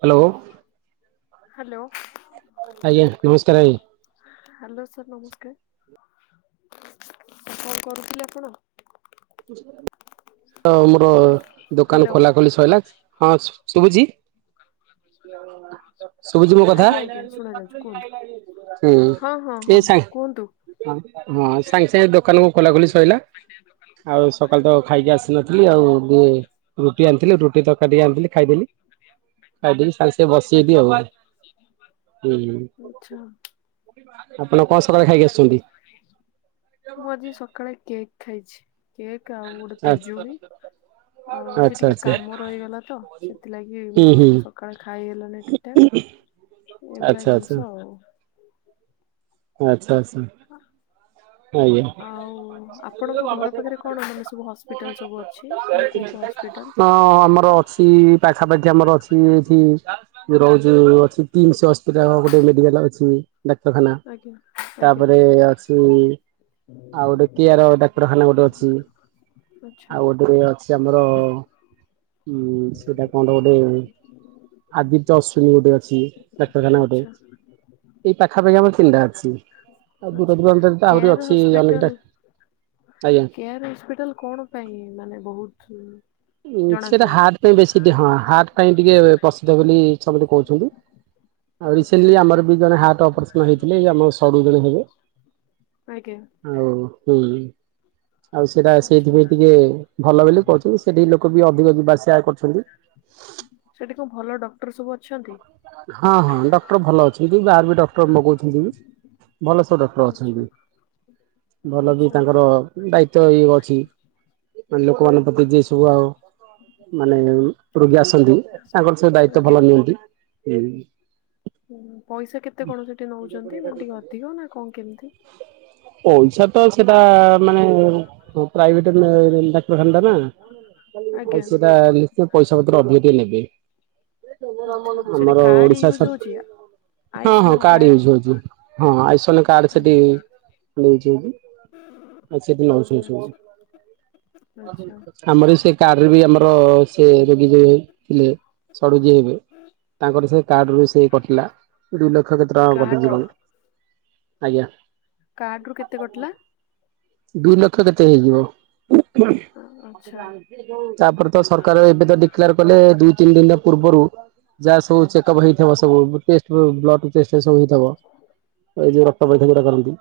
Hello. Hello. ଆଜ୍ଞା ନମସ୍କାର ଆଜ୍ଞା। ହାଲୋ ସାର୍ ନମସ୍କାର କଣ କରୁଥିଲେ ଆପଣ? ତ ମୋର ଦୋକାନ ହ୍ୟାଲୋ ଖୋଲା ଖୋଲି ସଇଲା ହଁ। ଶୁଭୁଚି ଶୁଭୁଚି ମୋ କଥା। ଆଜ୍ଞା ଆଜ୍ଞା ଶୁଣାଯାଉଛି କୁହନ୍ତୁ ହୁଁ ହଁ ହଁ ହଁ ଏ କୁହନ୍ତୁ। ସାଂଗେ ହଁ ସାଙ୍ଗେ ସେ ଦୋକାନକୁ ଖୋଲା ଖୋଲି ସଇଲା। [inaudible] ଆଉ ସକାଳୁ ତ ଖାଇକି ଆସିନଥିଲି ଆଉ ରୁଟି ଆଣିଥିଲି ରୁଟି ତରକାରି ଆଣିଥିଲି ଖାଇଦେଲି। ଖାଇ ଦେଇ ସାଙ୍ଗେ ସାଙ୍ଗେ ବସିବି ଆଉ। ହୁଁ ଆଛା। ଆପଣ କଣ ସକାଳେ ଖାଇକି ଆସୁଛନ୍ତି? ମୁଁ ଆଜି ସକାଳେ କେକ୍ ଖାଇଛି କେକ୍ ଆଉ ଗୋଟେ ଆଚ୍ଛା ପିଜୁଳି। ଆଉ ଆଜି ଆଚ୍ଛା ଟିକେ ଆଚ୍ଛା କାମ ରହିଗଲା ତ ସେଥିଲାଗି ହୁଁ ମୁଁ ଆଉ ସକାଳେ ଖାଇ ହେଲାନି ଠିକଠାକ୍। ହୁଁ ଏଇଭଳିଆ ଆଚ୍ଛା ଆଚ୍ଛା ଜିନିଷ ଆଉ। ଆଚ୍ଛା ଆଛା। ହଁ। ଆଉ ଆପଣଙ୍କ ଘର ପାଖରେ କଣ ମାନେ ସବୁ ହସ୍ପିଟାଲ ସବୁ ଅଛି ମାନେ କୋଉ କୋଉ ହସ୍ପିଟାଲ? ହଁ ଆମର ଅଛି ପାଖାପାଖି ଆମର ଅଛି ଏଠି। ରହୁଛି ଅ କିମସି ହସ୍ପିଟାଲ ଗୋଟେ ମେଡିକାଲ ଅଛି। ଡାକ୍ତରଖାନା ଆଜ୍ଞା ଆଜ୍ଞା ତାପରେ ଅସି ଆଉ ଗୋଟେ କେଆର ଡାକ୍ତରଖାନା ଗୋଟେ ଅଛି ଆଚ୍ଛା ଆଉ ଗୋଟେ ଅଛ ଯେ ଆମର ଉଁ ସେଟା କଣ ଗୋଟେ। ଆଦିତ୍ୟ ଅଶ୍ୱିନୀ ଗୋଟେ ଅଛି ଡାକ୍ତରଖାନା ଗୋଟେ। ଆଚ୍ଛା ଏଇ ପାଖାପାଖି ଆମର ତିନିଟା ଅଛି ଆଉ ଆଚ୍ଛା [unintelligible] ଆହୁରି କେୟାର ଅଛି ଅନେକଟା ହସ୍ପିଟାଲ ଆଜ୍ଞା। କେୟାର ହସ୍ପିଟାଲ କଣ ପାଇଁ ମାନେ ବହୁତ ସେଟା ଜଣାଶୁଣା? ହାର୍ଟ ପାଇଁ ବେଶୀ ଟ ହଁ ହାର୍ଟ ପାଇଁ ଟିକେ ପ୍ରସିଦ୍ଧ ବୋଲି ସମସ୍ତେ କହୁଛନ୍ତି। ଆଉ ଆଚ୍ଛା ରିସେଣ୍ଟଲି ଆମର ବି ଜଣେ ହାର୍ଟ ଅପରେସନ ହେଇଥିଲେ ଆମର ସଡୁ ଜଣେ ହେବେ। ଆଜ୍ଞା। ଆଉ ହୁଁ ଆଉ ସେଟା ଆଚ୍ଛା ସେଇଥିପାଇଁ ଟିକେ ଭଲ ବୋଲି କହୁଛନ୍ତି। ସେଠି ଲୋକ ବି ଅଧିକ ଯିବା ସେୟା କରୁଛନ୍ତି। ସେଠି କଣ ଭଲ ଡକ୍ଟର ସବୁ ଅଛନ୍ତି? ହଁ ହଁ ଡକ୍ଟର ଭଲ ଅଛନ୍ତି ବାହାରୁ ବି ଡକ୍ଟର ମଗଉଛନ୍ତି ବି। ଭଲସେ ଡକ୍ଟର ଆଚ୍ଛା ଅଛନ୍ତି ଭଲ ବି ଆଚ୍ଛା ତାଙ୍କର ଦାୟିତ୍ଵ ଇଏ ଅଛି ମାନେ ଲୋକମାନଙ୍କ ପ୍ରତି ଯିଏ ସବୁ ଆଉ ମାନେ ଉଁ। ରୋଗୀ ଆସନ୍ତି ତାଙ୍କର ସବୁ ଦାୟିତ୍ବ ଆଜ୍ଞା। ଭଲ ନିଅନ୍ତି ଉଁ। ହୁଁ ପଇସା କେତେ କଣ ସେଠି ନଉଛନ୍ତି ମାନେ ଟିକେ ଅଧିକ ନା କଁ କେମିତି? ପଇସା ତ ସେଟା ମାନେ ହଁ ପ୍ରାଇଭେଟ୍ ଡାକ୍ତରଖାନା ଟା ନା। ଆଉ ଆଜ୍ଞା ସେଇଟା ନିଶ୍ଚୟ ପଇସା ପତ୍ର ଅଧିକ ଟିକେ ନେବେ। ଆଚ୍ଛା ସେଠି ଆମର କାର୍ଡ ଓଡିଶା ୟୁଜ ହଉଛି ସର ହଁ ହଁ କାର୍ଡ ୟୁଜ ହଉଚି ହଁ ଆୟୁଷ୍ମାନ କାର୍ଡ ସେଟି। ମାନେ ୟୁଜ୍ ହଉଚି ଆଉ ସେଠି ନଉଛନ୍ତି ସବୁ। ଆଚ୍ଛା ଆଚ୍ଛା। ଆମର ବି ସେଇ କାର୍ଡ ରେ ବି ଆମର ସେ ରୋଗୀ ଯିଏ ଥିଲେ ସଢୁ ଯିଏ ହେବେ। ତାଙ୍କର ସେ କାର୍ଡ ରୁ ସେଇ କଟିଲା ଦୁଇ ଲକ୍ଷ କେତେ ଟଙ୍କା କାର୍ଡ ରୁ କଟିଯିବନି ଆଜ୍ଞା। କାର୍ଡ ରୁ କେତେ କଟିଲା। ଦୁଇ ଲକ୍ଷ କେତେ ହେଇଯିବ। ଆ- ଆଚ୍ଛା ତାପରେ ତ ସରକାର ଏବେ ତ ଡିକ୍ଲାର୍ କଲେ ଦୁଇ ତିନି ଦିନି ର ପୂର୍ବରୁ। ଯା ସବୁ ଚେକ୍ଅପ୍ ହେଇଥିବ ସବୁ ଟେଷ୍ଟ ବ୍ଲ ବ୍ଲଡ଼୍ ଟେଷ୍ଟ ପେଷ୍ଟ ସବୁ ହେଇଥିବ ଏ ଯୋଉ ର କ୍ତ ପରୀକ୍ଷା ଯୋଉଟା କରନ୍ତି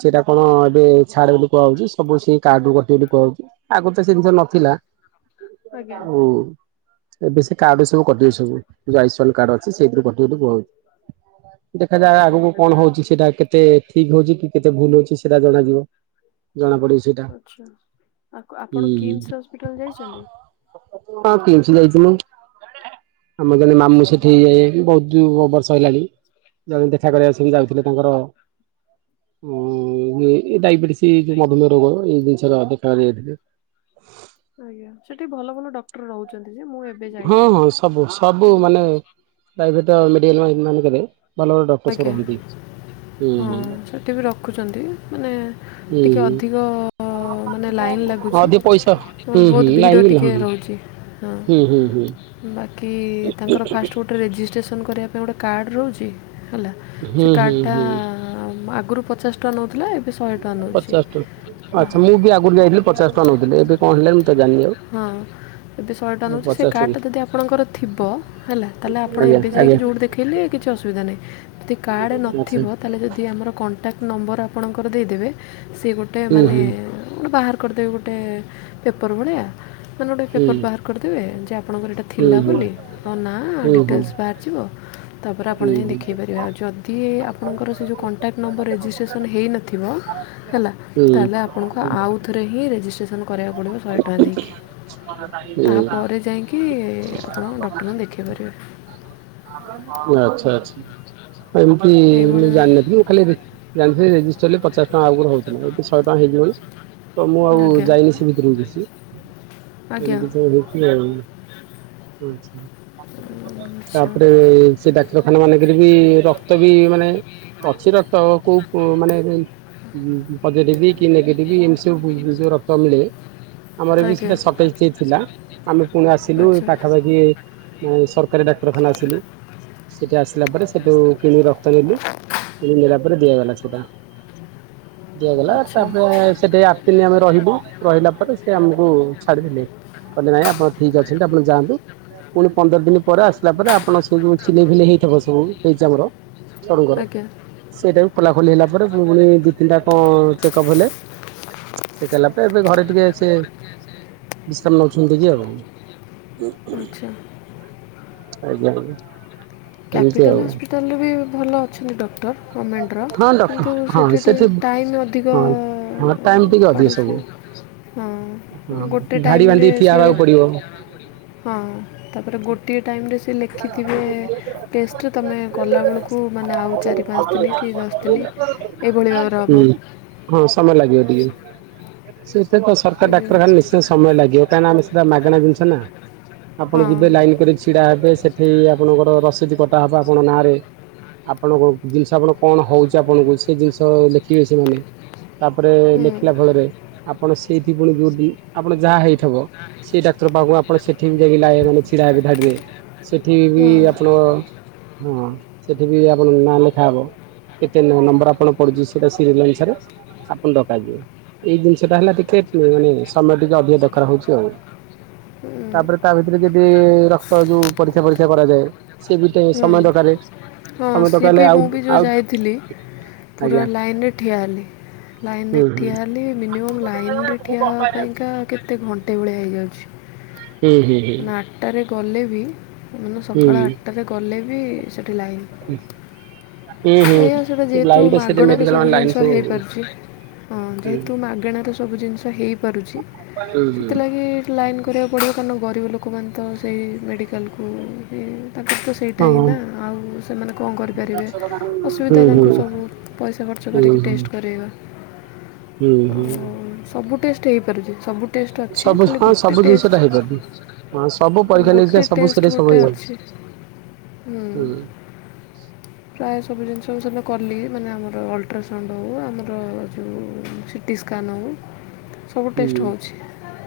ସେଇଟା କଣ ଏବେ। ଛାଡ୍ ବୋଲି କୁହାଯାଉଛି ସବୁ ସେଇ କାର୍ଡ ରୁ କଟିବ ବୋଲି କୁହାଯାଉଛି ଆଗରୁ ତ ସେ ଜିନିଷ ନଥିଲା। ଆଜ୍ଞା ଆଉ ଏବେ ସେ। କାର୍ଡରୁ ସବୁ କଟିବ ସବୁ ଏ ଯୋଉ ଆୟୁଷ୍ମାନ କାର୍ଡ ଅଛି ସେଇଥିରୁ କଟିବ ବୋଲି କୁହାଯାଉଛି। ଦେଖାଯାଉ ଆଚ୍ଛା ଆଗକୁ କଣ ହଉଛି ସେଟା କେତେ ଠିକ୍ ହଉଛି କି କେତେ ଭୁଲ୍ ହଉଛି ସେଟା ଜଣାଯିବ। ଜଣା ପଡିବ ସେ ଆଚ୍ଛା, ଆକୁ ଆପଣ କିମ୍ସ୍ ହସ୍ପିଟାଲ ଯାଇଛନ୍ତି। ହଁ କିମ୍ସ୍ ଯାଇଛି ମୁଁ। ଆମର ଜଣେ ମାମୁଁ ଆଚ୍ଛା ସେଠି ଇଏ ବହୁତ ବର୍ଷ ହେଲାଣି। ଜଣେ ଦେଖା କରିବାକୁ ସେ ଯାଉଥିଲେ ତାଙ୍କର ଉଁ ଏ ଇଏ ଡାଇବେଟିସ୍। ଏଇ ଯୋଉ ମଧୁମେୟ ରୋଗ ଏଇ ଜିନିଷ ର ଦେଖା କରିବାକୁ ଯାଇଥିଲେ। ଆଜ୍ଞା ସେଠି ଭଲ ଭଲ ଡକ୍ଟର ରହୁଛନ୍ତି ଯେ ମୁଁ ଏବେ ହଁ ଯାଇଥିଲି, ହଁ ସବୁ ସବୁ ହୁଁ। ମାନେ ପ୍ରାଇଭେଟ ମେଡିିକାଲ ମା ମାନଙ୍କରେ ଭଲ ଭଲ ଡାକ୍ଟର ସବୁ ଆଜ୍ଞା ରହନ୍ତି। ହୁଁ ହଁ ହୁଁ ସେଠି ବି ରଖୁଛନ୍ତି ମାନେ ହୁଁ ଟିକେ ହୁଁ ଅଧିକ। ଅ ମାନେ ଲାଇନ୍ ହଁ ଲାଗୁଛି ଅଧିକ ପଇସା ହୁଁ ନହେଲେ ହୁଁ ବହୁତ ଲାଇନ ଭିଡ଼ ବି ଟିକେ ରହୁଛି। ହଁ। ହୁଁ, ହୁଁ, ହୁଁ। ବାକି ତାଙ୍କର ଫାଷ୍ଟ୍ ଗୋଟେ ରେଜିଷ୍ଟ୍ରେସନ୍ କରିବା ପାଇଁ ଗୋଟେ କାର୍ଡ଼ ରହୁଛି ହେଲା। ସେ ହୁଁ ହୁଁ କାର୍ଡଟା ହୁଁ ଆଁ ଆଗରୁ ପଚାଶ ଟ ପଚାଶ ଟଙ୍କା ଆଚ୍ଛା ମୁଁ ବି ଆଗରୁ ଯାଇଥିଲି ପଚାଶ ଟଙ୍କା ନଉଥିଲି ଏବେ। କଣ ହେଲାଣି ମୁଁ ତ ଜାଣିନି ଆଉ। ହଁ। ଏବେ ଶହେ ଟଙ୍କା ଆଉ ନଉଛି ସେ ପଚାଶ କାର୍ଡଟା ଟଙ୍କା ଯଦି ଆପଣଙ୍କର ଥିବ ହେଲା ତାହେଲେ ଆପଣ ଆଜ୍ଞା ଏବେ ଯାଇକି ଆଜ୍ଞା ଯୋଉଠି ଦେ ଖେଇଲେ କିଛି ଅସୁବିଧା ନାହିଁ। ଯଦି କାର୍ଡ଼ ଆଚ୍ଛା ନଥିବ ତାହାଲେ ଯଦି ଆମର କଣ୍ଟାକ୍ଟ ନମ୍ବର ଆପଣଙ୍କର ଦେଇଦେବେ ସିଏ ଗୋଟେ। ଗୋଟେ ହୁଁ ମାନେ ହୁଁ ଗୋଟେ ବାହାର କରିଦେବେ ଗୋଟେ ପେପର୍ ଭଳିଆ। ମାନେ ଗୋଟେ ପେପର୍ ବାହାର କରିଦେବେ ଯେ ଆପଣଙ୍କର ଏଇଟା ଥିଲା ବୋଲି ତମ ନା ଡିଟେଲ୍ସ୍ ବାହାରି। ଯିବ ତାପରେ ଆପଣ ଯାଇକି ଦେ ଖେଇ ପାରିବେ ଆଉ ଯଦି ଆପଣଙ୍କର ସେ ଯୋଉ କଣ୍ଟାକ୍ଟ ନମ୍ବର ରେଜିଷ୍ଟ୍ରେସନ୍ ହୋଇ ଇନଥିବ ହେଲା। ତାହାଲେ ଆପଣଙ୍କୁ ଆଉଥରେ ହିଁ ରେଜିଷ୍ଟ୍ରେସନ୍ କରିବାକୁ ପଡ଼ିବ। ଶହେ ଟଙ୍କା ଦେଇକି ତାପରେ ଯାଇଁ କି ଆପଣ ଡକ୍ଟରଙ୍କୁ ଦେଖେଇ ପାରିବେ। ଆଚ୍ଛା ଆଚ୍ଛା ଏମିତି ଏଇଭଳି ମୁଁ ଭାବେ ଜାଣିନଥିଲି। ଖାଲି ରେ ଜାଣିଥିଲି ରେଜିଷ୍ଟର ହେଲେ ପଚାଶ ଟଙ୍କା ଆଗରୁ ହଉଥିଲା ଏବେ ଶହେ ଟଙ୍କା ହେଇଯିବଣି। ତ ମୁଁ ଆଉ ଆଜ୍ଞା ଯାଇନି ସେ ଭିତରକୁ କିଛି, ଆଜ୍ଞା ଏମିତି ତାପରେ ସେ ଡାକ୍ତରଖାନା ମାନଙ୍କରେବି ରକ୍ତବି ମାନେ ଅଛି ରକ୍ତ ତ କୋଉମାନେ ପଜଟିଭି କି ନେଗେଟିଭି ଏମିତିସବୁ ଯୋଉ ରକ୍ତମିଳେ ଆଚ୍ଛା ଆମରବି ଆଜ୍ଞା ସେଟା ସଟେଜ ଥିଲା ଆମେ ପୁଣି ଆଚ୍ଛା ଆସିଲୁ ପାଖାପାଖି ମାନ ସରକାରୀ ଡାକ୍ତରଖାନା ଆସିଲୁ ସେଠି ଆସିଲା ପରେ ସେଠୁ କିଣି ରକ୍ତ ନେଲୁ କିଣିକି ନେଲା ପରେ ଦିଆଗଲା ସେଟା ଦିଆଗଲା ଆଚ୍ଛା ତାପରେ ସେଠି ଆଠଦିନ ଆମେ ରହିବୁ। କହିଲା ପରେ ସେ ଆମକୁ ଛାଡିଦେଲେ, କହିଲେ ନାଇଁ ଆପଣ ଠିକ ଅଛନ୍ତି ଆପଣ ଯାଆନ୍ତୁ। ପୁଣି ପନ୍ଦର ଦିନ ପରେ ଆସିଲା ପରେ ଆପଣ ସି ଯଉ ସିଲେଇ ଫିଲେଇ ହେଇଥିବ ସବୁ ହେଇଛି ଆମର ଜଣଙ୍କର ଆଜ୍ଞା ସେଇଟାବି ଖୋଲା ଖୋଲି ହେଲା ପରେ ପୁଣି ଦି ତିନିଟା କଣ ଚେକ ଅପ ହେଲେ ଚେକ ହେଲା ପରେ ଏବେ ଘରେ ଟିକେ ସେ ବିଶ୍ରାମ ନେଉଛନ୍ତିକି ଆଉ ଆଚ୍ଛା। ଆଜ୍ଞା। ଏମିତି କ୍ୟାପିଟାଲ ଆଉ ହସ୍ପିଟାଲରେବି ଭଲ ଅଛନ୍ତି ଡକ୍ଟର ଗମେଣ୍ଟର ହଁ ଡକ୍ଟର କିନ୍ତୁ ହଁ ସେଠି ଟିକଏ ଟାଇମ ଅଧିକ ହଁ ହଁ ଟାଇମ ଟିକେ ଅଧିକ ସବୁ ପଡୁଛି ହଁ ହଁ ଗୋଟେ ଧାଡି ଟାଇମରେ ବାନ୍ଧିକି ଠିଆ ସିଏ ହେବାକୁ ପଡିବ ହଁ ତାପରେ ଗୋଟିଏ ଟାଇମରେ ସେ ଲେଖିଥିବେ ତେଷ୍ଟ ତୁମେ କଲାବେେଳକୁ ମାନେ ଆଉ ଚାରି ପାଞ୍ଚ ଦିନକି ଦଶ ଦିନ ଏଭଳି ଭାବରେ ହୁଁ ହେବ ହଁ ସମୟ ଲାଗିବ ଟିକେ। ସରକାର ସେଇ ଯୋଉ ଡାକ୍ତରଖାନା ନିଶ୍ଚୟ ସମୟ ଲାଗିବ କାହିଁକି ଆମ ସେଟା ମାଗଣା ଜିନିଷନା। ଆପଣ ହଁ। ଯିବେ ଲାଇନ କରି ଛିଡାହେବେ ସେଠି ଆପଣଙ୍କର ରସିଦ କଟା ହବ ଆପଣଙ୍କ ନାଁରେ ଆପଣଙ୍କ ଜିନିଷ ଆପଣ କଣ ହଉଛି ଆପଣଙ୍କୁ ସେ ଜିନିଷ ଦେଖିବେ ସେ ତାପରେ ଲେଖିଲା ଫଳରେ ଆପଣ ସେଇଥି ପୁଣି ଯୋଉଠି ଆପଣ ଯାହା ହେଇଥିବ ସେଇ ଡାକ୍ତର ପାଖ ଆପଣ ସେଠିବି ଯାଇକି ମାନେ ଛିଡା ହେବେ ଧାଡିବେ ସେଠିବି ହୁଁ। ହୁଁ। ଆପଣ ହଁ ସେଠିବି ଆପଣ ନାଁ ଲେଖା ହବ କେତେ ନମ୍ବର ଆପଣ ପଡୁଛି ସେଟା ସିରିଏଲ ଅନୁସାରେ ଆପଣ ଡକାଯିବ ଏଇ ଜିନିଷଟା ହେଲା ଟିକେ ମାନେ ସମୟ ଟିକେ ଅଧିକା ଦରକାର ହଉଛି ଆଉ ତାପରେ ତାଭିତରେ ଯଦି ରକ୍ତ ଯୋଉ ପରୀକ୍ଷା ପରୀକ୍ଷା କରାଯାଏ ସେ ବିଟେ ହୁଁ ସମୟ ଦରକାର ହଁ ସମୟ ହେଲେ ସିଏବି ଆଉ ମୁଁ ବି ଯୋଉ ଆଉ ଯାଇଥିଲି ପୁରା ଆଜ୍ଞା ଲାଇନରେ ଠିଆ ହେଲି। ହୁଁ ଲାଇନରେ ହୁଁ ଠିଆ ହେଲି ମିନିମ ଲାଇନରେ ଠିଆ ହେବା ପାଇଁକା କେତେ ଘଣ୍ଟା ଏଭଳିଆ ହେଇଯାଉଛି। ହୁଁ ହୁଁ ହୁଁ। ମାନେ ଆଠଟାରେ ଗଲେବି ମାନେ ହୁଁ ସକାଳ ଆଠଟାରେ ଗଲେବି ସେଠି ଲାଇନ ହୁଁ। ଏଇଆସେଟା ହୁଁ। ଯେହେତୁ ଲାଇନ ତ ସେଠି ମାଗଣାରେ ମେଡିକାଲ ସବୁ ମାନେ ଲାଇନ ଜିନିଷ ହେଇପାରୁଛି ହଁ ହୁଁ ଯେହେତୁ ମାଗଣାର ସବୁ ଜିନିଷ ହେଇପାରୁଛି ହୁଁ ହୁଁ। ସେଥିଲାଗି ଲାଇନ କରିବାକୁ ପଡ଼ିବ କାରଣ ଗରିବ ଲୋକମାନେତ ସେଇ ମେଡ଼ିକାଲକୁ ବି ତାଙ୍କରତ ସେଇଟା ହଁ ହୁଁ ହିଁନା ଆଉ। ଆଉ କଣ କରିପାରିବେ? ଅସୁବିଧା ହୁଁ ତାଙ୍କୁ ସବୁ ପଇସା ଖର୍ଚ୍ଚ ହୁଁ ହୁଁ କରିକି ଟେଷ୍ଟ କରେଇବା। ହୁଁ, ହୁଁ। ଉଁ, ସବୁ ଟେଷ୍ଟ ହେଇପାରୁଛି, ସବୁ ଟେଷ୍ଟ ଅଛି, ସବୁ ଖାଲି ହଁ ଗୋଟେ ସବୁ ଜିନିଷ ଟେଷ୍ଟ ଟା ହେଇପାରୁନି ହଁ ସବୁ ଅଁ, ପରୀକ୍ଷା ନିରୀକ୍ଷା ଗୋଟେ ସବୁ ସେଠି ଟେଷ୍ଟ ସବୁ ଗୋଟେ ହେଇଯାଉଛି। ଅଛି ହୁଁ,। ପ୍ରାୟ ସବୁ ଜିନିଷ ମୁଁ ସେଦିନ କଲି, ମାନେ ଆମର ଅଲଟ୍ରାସାଉଣ୍ଡ ହଉ, ଆମର ଯୋଉ [inaudible] ଟିସ୍କାନଉ ସବୁ ହୁଁ ଟେଷ୍ଟ ହଉଛି।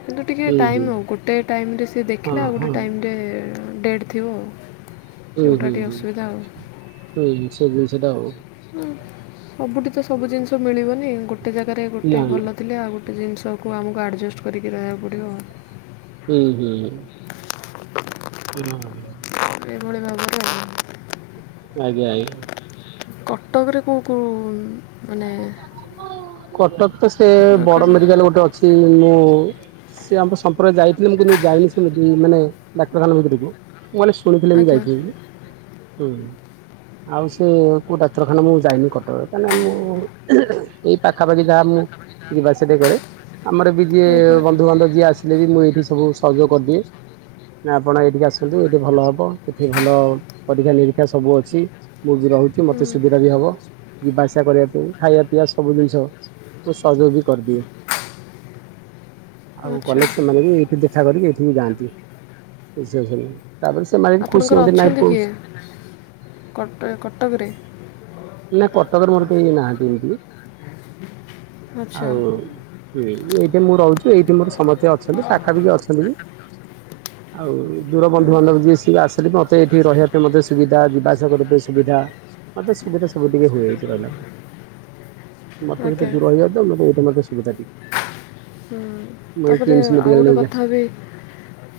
କିନ୍ତୁ ଟିକେ ହୁଁ ହୁଁ ଟାଇମ୍ ନଉ ଆଉ ଗୋଟେ ଟାଇମୂ ରେ ସିଏ ଦେଖିଲା, ଆଉ ହଁ ଗୋଟେ ହଁ। ଟାଇମ୍ ରେ ଅଁ, ଡେଟ୍ ଥିବ। [inaudible] ସେଗୁଟା ଟିକେ ଅସୁବିଧା ଆଉ ସେଦିନ ସେଟା ହଉ। ହୁଁ, ସବୁଠି ତ ସବୁ ଜିନିଷ ମିଳିବନି, ଗୋଟେ ଜାଗାରେ ନା ଗୋଟେ ନା ଭଲ ଥିଲେ ଆଉ ଗୋଟେ ଜିନିଷକୁ ଆମକୁ ଆଡ଼ଜଷ୍ଟ କରିକି ରହିବାକୁ ପଡ଼ିବ। ହୁଁ, ହୁଁ। [unintelligible] ଏଭଳି ଭାବ ଆଜ୍ଞା, ଆଜ୍ଞା। କଟକରେ କୋଉ କୋଉ ମାନେ କଟକ ତ ସେ ବଡ଼ ମେଡିକାଲ୍ ଗୋଟେ ଅଛି ମୁଁ ସେ ଆମ ସମ୍ପର୍କ ଯାଇଥିଲେ ମୁଁ କିନ୍ତୁ ଯାଇନି ସେମିତି ମାନେ ଡାକ୍ତରଖାନା ଭିତରକୁ, ମାନେ ଶୁଣି ଥିଲେ ମୁଁ ଆଜ୍ଞା ଯାଇଥାନ୍ତି ଯେ। ହଁ, ଆଉ ସେ କୋଉ ଡାକ୍ତରଖାନା ମୁଁ ଯାଇନି କଟକ କାହିଁ ନା ମୁଁ ଏଇ ପାଖାପାଖି ଯାହା ମୁଁ ଯିବା ଆସିଵା ଟିକେ କରେ, ଆମର ବି ଯିଏ ଆଜ୍ଞା ବନ୍ଧୁବାନ୍ଧବ ଯିଏ ଆସ ଥିଲେ ବି ମୁଁ ଏଇଠି ସବୁ ସହଯୋଗ କରିଦିଏ। ନା ଆପଣ ଏଇଠିକି ଆସନ୍ତୁ, ଏଇଠି ଭଲ ହବ, ଏଠି ଭଲ ପରୀକ୍ଷା ନିରୀକ୍ଷା ସବୁ ଅଛି। ମୁଁ ବି ରହୁଛି ହୁଁ ମୋତେ ସୁବିଦା ବି ହବ ଯିବା ଆସିବା କରିବାପାଇଁ। ଖାଇବା ପିଇଆ ସବୁ ଦିନିଷ ମୁଁ ସହଯୋଗ ବି କରିଦିଏ। ଆଉ ଆଚ୍ଛା କଲେ ସେମାନେ ବି ଏଇଠି ଦେଖା କରିକି ଏଠିକି ଯାଆନ୍ତି। ରିସେପସନ୍ ତାପରେ ସେମାନେ ବି ଖୁସି ଆପଣଙ୍କର ହୁଅନ୍ତି ନାହିଁ ଅଛନ୍ତି ପୁଅ କିଏ କଟ ଏ କଟକରେ? ନା କଟକରେ ମୋର କେଇ ନାହାନ୍ତି ଏମିତି, ଆଚ୍ଛା ଆଉ ହୁଁ, ମୁଁ ଏଇଠି ମୁଁ ରହୁଛି, ଏଇଠି ମୋର ସମସ୍ତେ ଅଛନ୍ତି, ପାଖାପାଖି ଅଛନ୍ତି ବି। [inaudible] ଆଉ ଦୂର ହଁ, ବନ୍ଧୁ ବାନ୍ଧବ ଯିଏ ସିଏ ଆସିଲେ ମୋତେ ଏଠି ରହିବା ପାଇଁ ମୋତେ ସୁବିଦା, ଯିବାଆସିବା କରିତେ ସୁବିଧା। ମୋତେ ସୁବିଧା ସବୁ ଟିକେ ହୁଏ ଏଇଠି ରହିଲା କୁ, ମୋତେ ବି ତ ଆଜ୍ଞା ଦୂର ହେଇଯାଉ ନା ଏମିତି ମୋତେ ମଧ୍ଯ ସୁବିଧା ଟିକେ। ହୁଁ, ମୁଁ ଏଇ ତାପରେ କିମ୍ସ ଆଉ ମେଡିକାଲ ଗୋଟେ ନେଇଯାଏ କଥା ବି,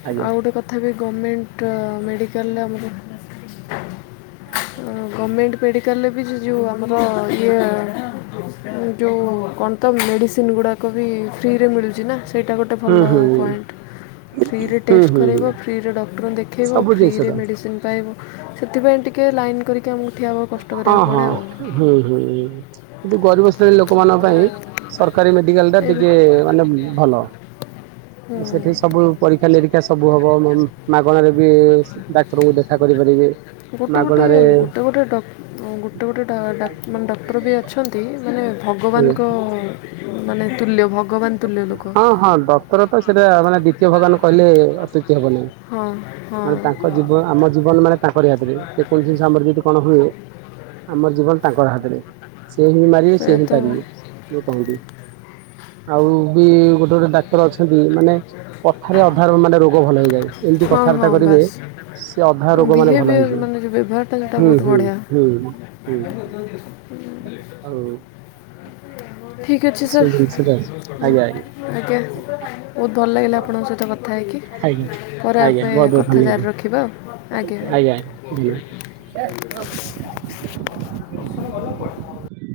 ଆଜ୍ଞା ଆଉ ଗୋଟେ କ ଥା ବି ଗମେଣ୍ଟ ଅ, ମେଡ଼ିକାଲ୍ ରେ ଆମର [inaudible] ଅଁ, ଗମେଣ୍ଟ ମେଡିକାଲ୍ ରେ ବି ଯୋ ଯୋଉ ଆମର ଇଏ ଏ ଯୋଉ କଣ ତ ମେଡ଼ିସିନ୍ ଗୁଡ଼ାକ ବି ଫ୍ରି ରେ ମିଳୁଚି ନା ସେଇଟା ଗୋଟେ ହୁଁ ଭଲ ହୁଁ ପଏଣ୍ଟ। ଫ୍ରି ରେ ହୁଁ ଟେଷ୍ଟ ହୁଁ କରେଇବ, ହୁଁ ଫ୍ରି ରେ ଡକ୍ଟର୍ ଦେଖେଇବ, ସବୁ ଫ୍ରି ଜିନିଷ ରେ ଟା ମେଡ଼ିସିନ୍ ପାଇବ। ସେଥିପାଇଁ ଟିକେ ଲାଇନ୍ କରିକି ଆମ ହଁ, ହଁ, ହୁଁ, ହୁଁଁ, ହୁଁ ଯୋଉ ଗରିବ ଶ୍ରେଣୀ ଲୋକମାନଙ୍କ ତ ପାଇଁ ସରକାରୀ ମେଡିକାଲ୍ ଟା ଏଇ ଟିକେ ମାନେ ଭଲ। ଆ, ସେଠି ହୁଁ ସବୁ ପରୀକ୍ଷା ନିରୀକ୍ଷା ସବୁ ହବ ମ ମାଗଣାରେ ବି ଡାକ୍ତରଙ୍କୁ ଦେଖା କରିପାରିବେ। ଗୋଟେ ଗୋଟେ ମାଗଣାରେ ଗୋଟେ ଗୋଟେ ଡକ୍ ଉଁ ଗୋଟେ ଗୋଟେ ଡା ଡ଼ାକ୍ ମାନେ ଡକ୍ କ୍ଟର ବି ଅଛନ୍ତି ମାନେ ଭଗବାନଙ୍କ ଆଜ୍ଞା ମାନେ ତୁଲ୍ୟ ଭଗବାନ ତୁଲ୍ୟ ଲୋକ ହଁ ହଁ ଡକ୍ଟର ତ ସେଇଟା ମାନେ ଦ୍ଵିତୀୟ ଭଗବାନ କହିଲେ ଅତ୍ୟୁ କ୍ତି ହବନି ହଁ ହଁ ମାନେ ତାଙ୍କ ଜୀବ ଆମ ଜୀବନ ମାନେ ତାଙ୍କରି ହାତରେ ସେ କୌଣସି ଜି ଆମର ଯଦି କଣ ହୁଏ ଆମର ଜୀବନ ତାଙ୍କ ହାତରେ। ସେ ହିଁ ମାରିବେ ସେ ସେଇଆ ହିଁ ତ ତାରିବେ। [unintelligible] କହନ୍ତି ଆଉ ବି ଗୋଟେ ଗୋଟେ ଡାକ୍ତର ଅଛନ୍ତି ମାନେ କଥାରେ ଅ ଥାରେ ମାନେ ରୋଗ ଭଲ ହେଇଯାଏ। ଏମିତି ହଁ ହଁ କଥାବାର୍ତ୍ତା କରିବେ ବାସ୍। ସେ ଅଧା ରୋଗ ମାନେ ଭଲ ବିହେଭିୟର ହେଇଯିବ। ମାନେ ଯେଉଁ ବ୍ୟବହାରଟା ସେଟା ବହୁତ ବଢ଼ିଆ। ହୁଁ ହୁଁ ଆଉ ଠିକ୍ ଅଛି ଏସବୁ ସାର୍। ହଁ ଜିନିଷଟା ଆଜ୍ଞା ଆଜ୍ଞା ବହୁତ ଭଲ ଲାଗିଲା ହଉ ଆପଣଙ୍କ ସହିତ କଥା ହେଇକି। ଆଜ୍ଞା କରିବା ଆଜ୍ଞା ପାଇଁ ବହୁତ ବହୁତ କଥା ଧନ୍ୟବାଦ ଜାରି ରଖିବା ଆଉ ଆଜ୍ଞା। ପ୍ରସନ୍ନ ଗଲା କୁଆଡେ?